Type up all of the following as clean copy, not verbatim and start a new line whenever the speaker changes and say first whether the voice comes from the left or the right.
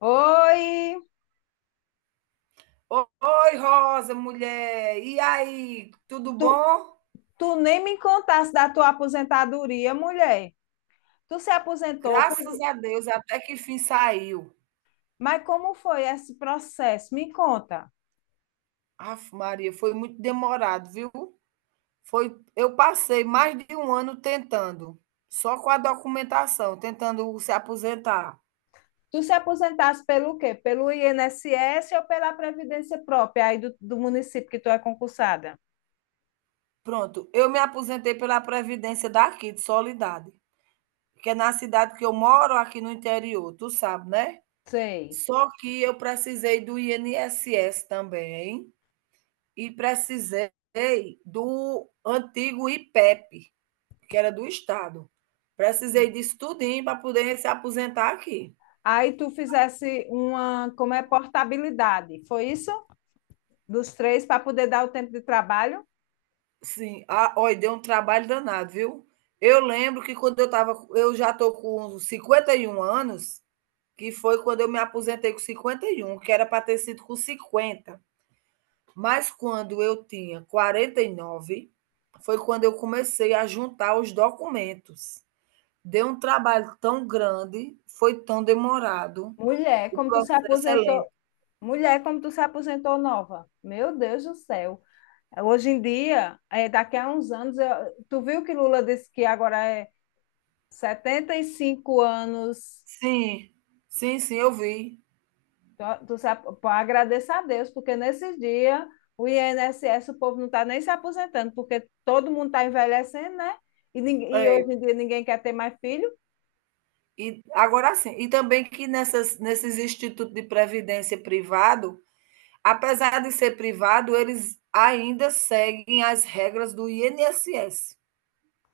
left: Oi,
right: Oi, Rosa, mulher. E aí, tudo
left: tu,
right: bom?
left: tu nem me contaste da tua aposentadoria, mulher. Tu se aposentou, foi...
right: Graças a Deus, até que fim saiu.
left: Mas como foi esse processo? Me conta.
right: Aff, Maria, foi muito demorado, viu? Foi, eu passei mais de um ano tentando, só com a documentação, tentando se aposentar.
left: Tu se aposentaste pelo quê? Pelo INSS ou pela Previdência própria aí do município que tu é concursada?
right: Pronto, eu me aposentei pela Previdência daqui, de Solidade, que é na cidade que eu moro, aqui no interior, tu sabe, né?
left: Sei.
right: Só que eu precisei do INSS também, e precisei do antigo IPEP, que era do Estado. Precisei
left: Sim.
right: disso tudinho para poder se aposentar aqui.
left: Aí tu fizesse uma, como é, portabilidade, foi isso? Dos três para poder dar o tempo de trabalho?
right: Sim, ah, olha, deu um trabalho danado, viu? Eu lembro que quando eu já estou com 51 anos, que foi quando eu me aposentei com 51, que era para ter sido com 50. Mas quando eu tinha 49, foi quando eu comecei a juntar os documentos. Deu um trabalho tão grande, foi tão demorado,
left: Mulher,
right: o
left: como tu se
right: processo é lento.
left: aposentou, mulher, como tu se aposentou nova. Meu Deus do céu. Hoje em dia, é, daqui a uns anos, tu viu que Lula disse que agora é 75 anos.
right: Sim, sim, sim, eu vi.
left: Tu se pô, agradeça a Deus, porque nesses dias o INSS, o povo não está nem se aposentando, porque todo mundo está envelhecendo, né? E, e
right: É,
left: hoje em dia ninguém quer ter mais filho.
right: e agora sim, e também que nessas nesses institutos de previdência privado, apesar de ser privado, eles ainda seguem as regras do INSS.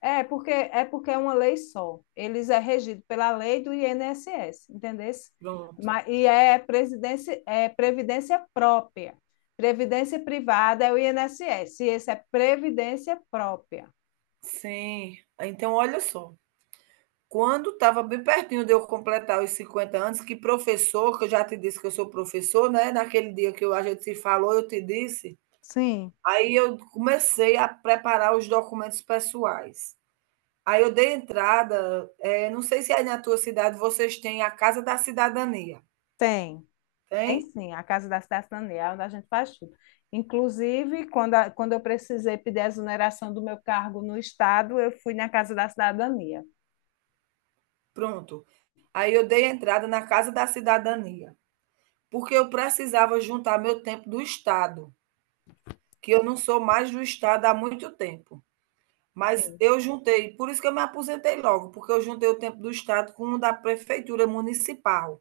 left: É porque é porque é uma lei só. Eles é regido pela lei do INSS, entendeu?
right: Pronto.
left: Mas, e é, presidência, é previdência própria. Previdência privada é o INSS, e esse é previdência própria.
right: Sim. Então, olha só, quando estava bem pertinho de eu completar os 50 anos, que professor, que eu já te disse que eu sou professor, né? Naquele dia que eu, a gente se falou, eu te disse.
left: Sim,
right: Aí eu comecei a preparar os documentos pessoais. Aí eu dei entrada, não sei se aí na tua cidade vocês têm a Casa da Cidadania,
left: tem. Tem
right: tem?
left: sim, a Casa da Cidade Cidadania, é onde a gente faz tudo. Inclusive, quando, quando eu precisei pedir a exoneração do meu cargo no Estado, eu fui na Casa da Cidadania.
right: Pronto. Aí eu dei entrada na Casa da Cidadania, porque eu precisava juntar meu tempo do Estado, que eu não sou mais do Estado há muito tempo. Mas
left: Sim.
right: eu juntei, por isso que eu me aposentei logo, porque eu juntei o tempo do Estado com o da prefeitura municipal.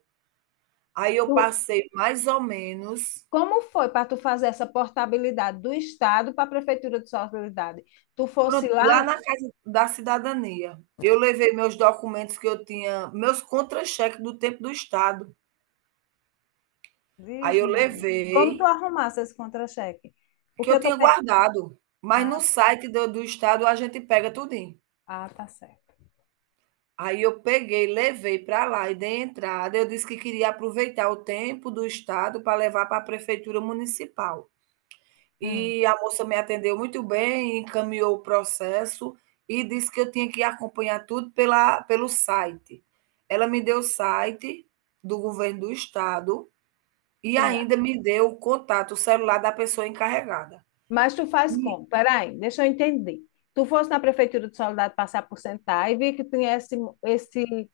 right: Aí eu
left: Tu-
right: passei mais ou menos.
left: Como foi para tu fazer essa portabilidade do Estado para a Prefeitura de Solidariedade? Tu fosse
right: Pronto,
left: lá,
right: lá na Casa da Cidadania, eu levei meus documentos que eu tinha, meus contra-cheques do tempo do Estado. Aí
left: diz,
right: eu
left: Maria, como tu
right: levei,
left: arrumasse esse contra-cheque?
right: que
left: Porque
right: eu
left: eu tô...
right: tinha guardado, mas
left: Ah,
right: no site do Estado a gente pega tudinho.
left: ah, tá certo.
right: Aí eu peguei, levei para lá e dei entrada. Eu disse que queria aproveitar o tempo do Estado para levar para a prefeitura municipal.
left: Hum.
right: E a moça me atendeu muito bem, encaminhou o processo e disse que eu tinha que acompanhar tudo pela pelo site. Ela me deu o site do governo do estado e
left: Sim.
right: ainda me deu o contato, o celular da pessoa encarregada.
left: Mas tu faz
right: E
left: como? Peraí, deixa eu entender. Tu fosse na Prefeitura de Soledade passar por sentar e vi que tinha esse, esse,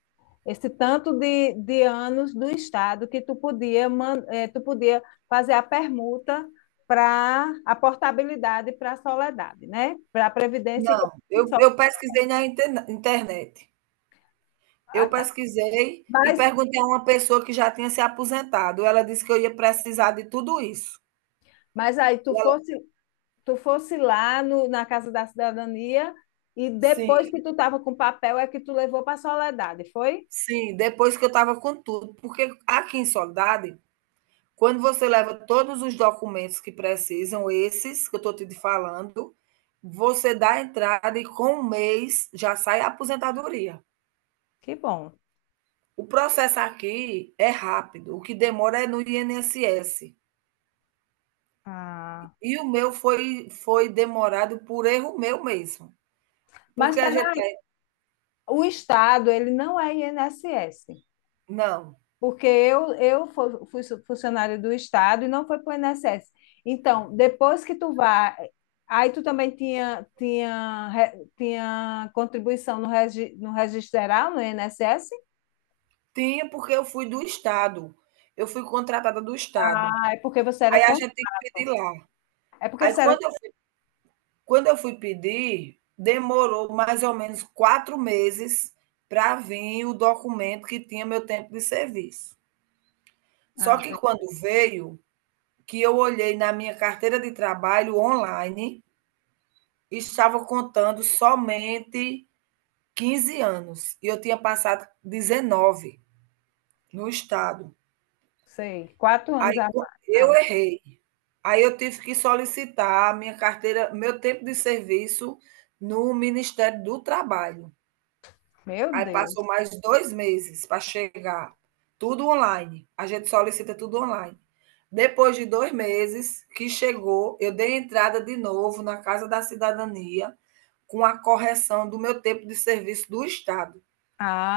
left: esse tanto de anos do Estado que tu podia, tu podia fazer a permuta para a portabilidade para a Soledade, né? Para a Previdência que
right: não,
left: é
right: eu
left: só.
right: eu pesquisei na interna internet.
left: Ah,
right: Eu
left: tá.
right: pesquisei e
left: Mas,
right: perguntei a uma pessoa que já tinha se aposentado, ela disse que eu ia precisar de tudo isso.
left: mas aí
right: E ela
left: tu fosse lá no, na Casa da Cidadania e depois
right: sim,
left: que tu estava com o papel é que tu levou para a Soledade, foi?
right: sim, depois que eu estava com tudo, porque aqui em Soledade, quando você leva todos os documentos que precisam, esses que eu estou te falando, você dá a entrada e com um mês já sai a aposentadoria.
left: Que bom.
right: O processo aqui é rápido, o que demora é no INSS.
left: Ah.
right: E o meu foi demorado por erro meu mesmo.
left: Mas
right: Porque a gente.
left: peraí, o Estado, ele não é INSS,
right: Não,
left: porque eu fui funcionária do Estado e não foi para o INSS. Então, depois que tu vai aí tu também tinha, tinha, tinha contribuição no, regi, no registral, no INSS?
right: tinha porque eu fui do Estado. Eu fui contratada do Estado.
left: Ah, é porque você era
right: Aí a
left: contra.
right: gente tem que pedir lá.
left: É porque
right: Aí
left: você era.
right: quando eu Quando eu fui pedir, demorou mais ou menos 4 meses para vir o documento que tinha meu tempo de serviço. Só
left: Ah,
right: que quando veio, que eu olhei na minha carteira de trabalho online, estava contando somente 15 anos e eu tinha passado 19 no estado.
left: sei, 4 anos
right: Aí
left: a mais. A
right: eu
left: mais.
right: errei. Aí eu tive que solicitar a minha carteira, meu tempo de serviço no Ministério do Trabalho.
left: Meu
right: Aí
left: Deus.
right: passou mais 2 meses para chegar, tudo online. A gente solicita tudo online. Depois de 2 meses que chegou, eu dei entrada de novo na Casa da Cidadania com a correção do meu tempo de serviço do Estado,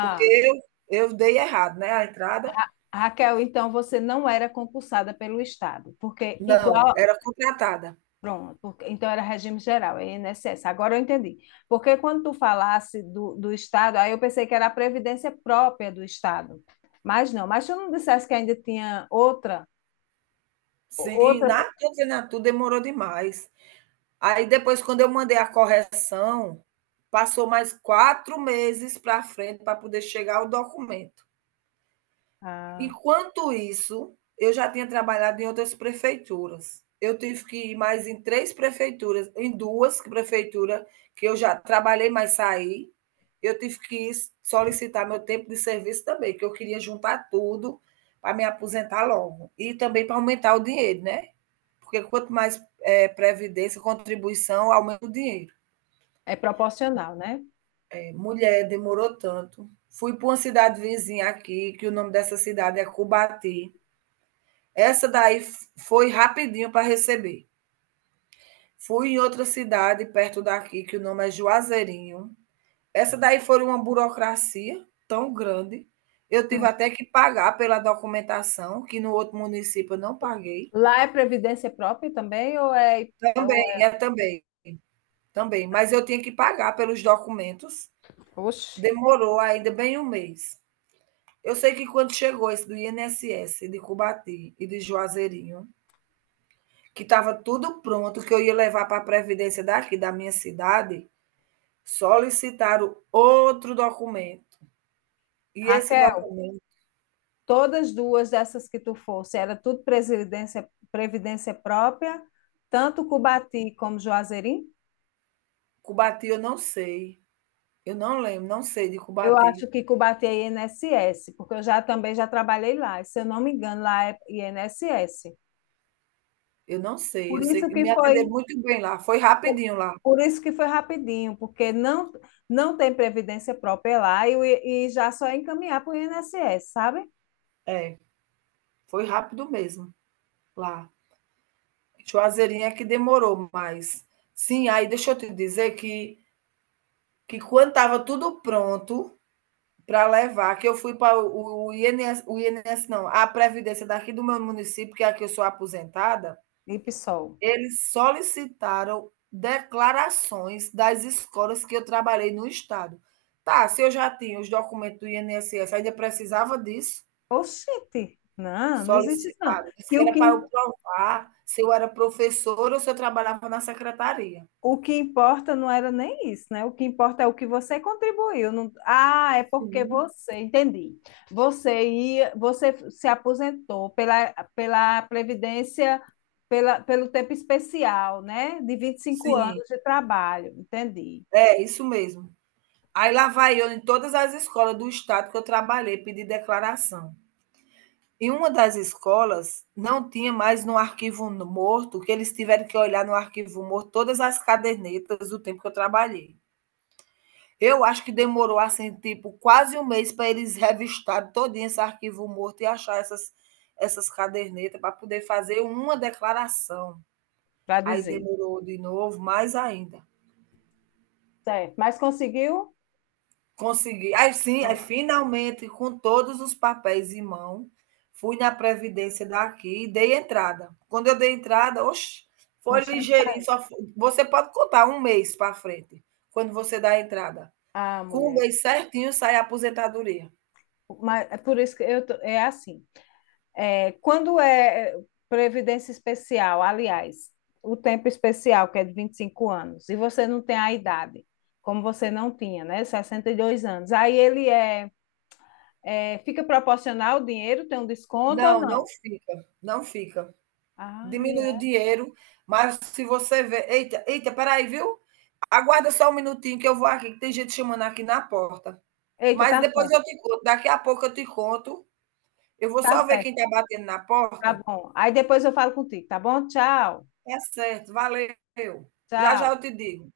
right: porque eu dei errado, né? A entrada,
left: Raquel, então você não era concursada pelo Estado, porque
right: não,
left: igual.
right: era contratada.
left: Pronto, porque- então era regime geral, é INSS. Agora eu entendi. Porque quando tu falasse do Estado, aí eu pensei que era a previdência própria do Estado. Mas não, mas tu não dissesse que ainda tinha outra,
right: Sim,
left: outra.
right: na candidatura demorou demais. Aí depois, quando eu mandei a correção, passou mais 4 meses para frente para poder chegar o documento.
left: Ah.
right: Enquanto isso, eu já tinha trabalhado em outras prefeituras. Eu tive que ir mais em 3 prefeituras, em 2 prefeituras que eu já trabalhei, mas saí. Eu tive que solicitar meu tempo de serviço também, que eu queria juntar tudo para me aposentar logo. E também para aumentar o dinheiro, né? Porque quanto mais é, previdência, contribuição, aumenta o dinheiro.
left: É proporcional, né?
right: É, mulher, demorou tanto. Fui para uma cidade vizinha aqui, que o nome dessa cidade é Cubati. Essa daí foi rapidinho para receber. Fui em outra cidade perto daqui, que o nome é Juazeirinho. Essa daí foi uma burocracia tão grande. Eu tive até que pagar pela documentação, que no outro município eu não paguei.
left: Lá é previdência própria também ou é, ou é...
right: Também, é também, também. Mas eu tinha que pagar pelos documentos.
left: Oxe.
right: Demorou ainda bem um mês. Eu sei que quando chegou esse do INSS, de Cubati e de Juazeirinho, que estava tudo pronto, que eu ia levar para a Previdência daqui, da minha cidade, solicitaram outro documento. E esse
left: Raquel,
right: documento,
left: todas duas dessas que tu fosse, era tudo previdência, previdência própria, tanto Cubati como Juazeirinho?
right: Cubati, eu não sei. Eu não lembro, não sei de
left: Eu acho
right: Cubati.
left: que Cubati é INSS, porque eu já também já trabalhei lá, e se eu não me engano, lá é INSS.
right: Eu não sei.
left: Por
right: Eu sei
left: isso
right: que
left: que
right: me
left: foi,
right: atenderam muito bem lá. Foi
left: por,
right: rapidinho lá.
left: por isso que foi rapidinho, porque não não tem previdência própria lá e, e já só é encaminhar para o INSS, sabe?
right: É, foi rápido mesmo lá. Juazeirinha é que demorou mais. Sim, aí deixa eu te dizer que quando estava tudo pronto para levar, que eu fui para o INS, o INS, não, a Previdência daqui do meu município, que é aqui eu sou aposentada.
left: E PSOL.
right: Eles solicitaram declarações das escolas que eu trabalhei no estado. Tá, se eu já tinha os documentos do INSS, ainda precisava disso?
left: Oxente, não, não existe isso não.
right: Solicitaram. Disse
left: Que
right: que
left: o
right: era
left: que,
right: para eu provar se eu era professora ou se eu trabalhava na secretaria.
left: o que importa não era nem isso, né? O que importa é o que você contribuiu. Ah, é porque
right: Sim.
left: você, entendi. Você ia, você se aposentou pela, pela Previdência, pela, pelo tempo especial, né? De 25
right: Sim,
left: anos de trabalho, entendi,
right: é isso mesmo. Aí lá vai eu em todas as escolas do estado que eu trabalhei, pedir declaração. E uma das escolas não tinha mais no arquivo morto, que eles tiveram que olhar no arquivo morto todas as cadernetas do tempo que eu trabalhei. Eu acho que demorou assim, tipo, quase um mês para eles revistarem todo esse arquivo morto e achar essas cadernetas para poder fazer uma declaração.
left: para
right: Aí
left: dizer.
right: demorou de novo, mais ainda.
left: Certo, mas conseguiu?
right: Consegui. Aí sim, aí
left: Pronto.
right: finalmente, com todos os papéis em mão, fui na Previdência daqui e dei entrada. Quando eu dei entrada, oxe,
left: Meu
right: foi
left: sangue
right: ligeirinho.
left: saiu.
right: Só foi- Você pode contar um mês para frente, quando você dá a entrada.
left: Ah,
right: Com um
left: mulher,
right: mês certinho sai a aposentadoria.
left: mas é por isso que eu é assim. É, quando é é, previdência especial, aliás, o tempo especial, que é de 25 anos, e você não tem a idade, como você não tinha, né? 62 anos. Aí ele é, é fica proporcional o dinheiro, tem um desconto ou
right: Não, não
left: não?
right: fica, não fica.
left: Ah,
right: Diminui o
left: é.
right: dinheiro, mas se você vê. Eita, eita, peraí, viu? Aguarda só um minutinho que eu vou aqui, que tem gente chamando aqui na porta.
left: Eita,
right: Mas
left: tá
right: depois
left: certo,
right: eu te conto, daqui a pouco eu te conto. Eu vou
left: tá
right: só ver
left: certo,
right: quem está batendo na
left: tá
right: porta.
left: bom. Aí depois eu falo contigo, tá bom? Tchau,
right: É certo, valeu. Já já
left: tchau.
right: eu te digo.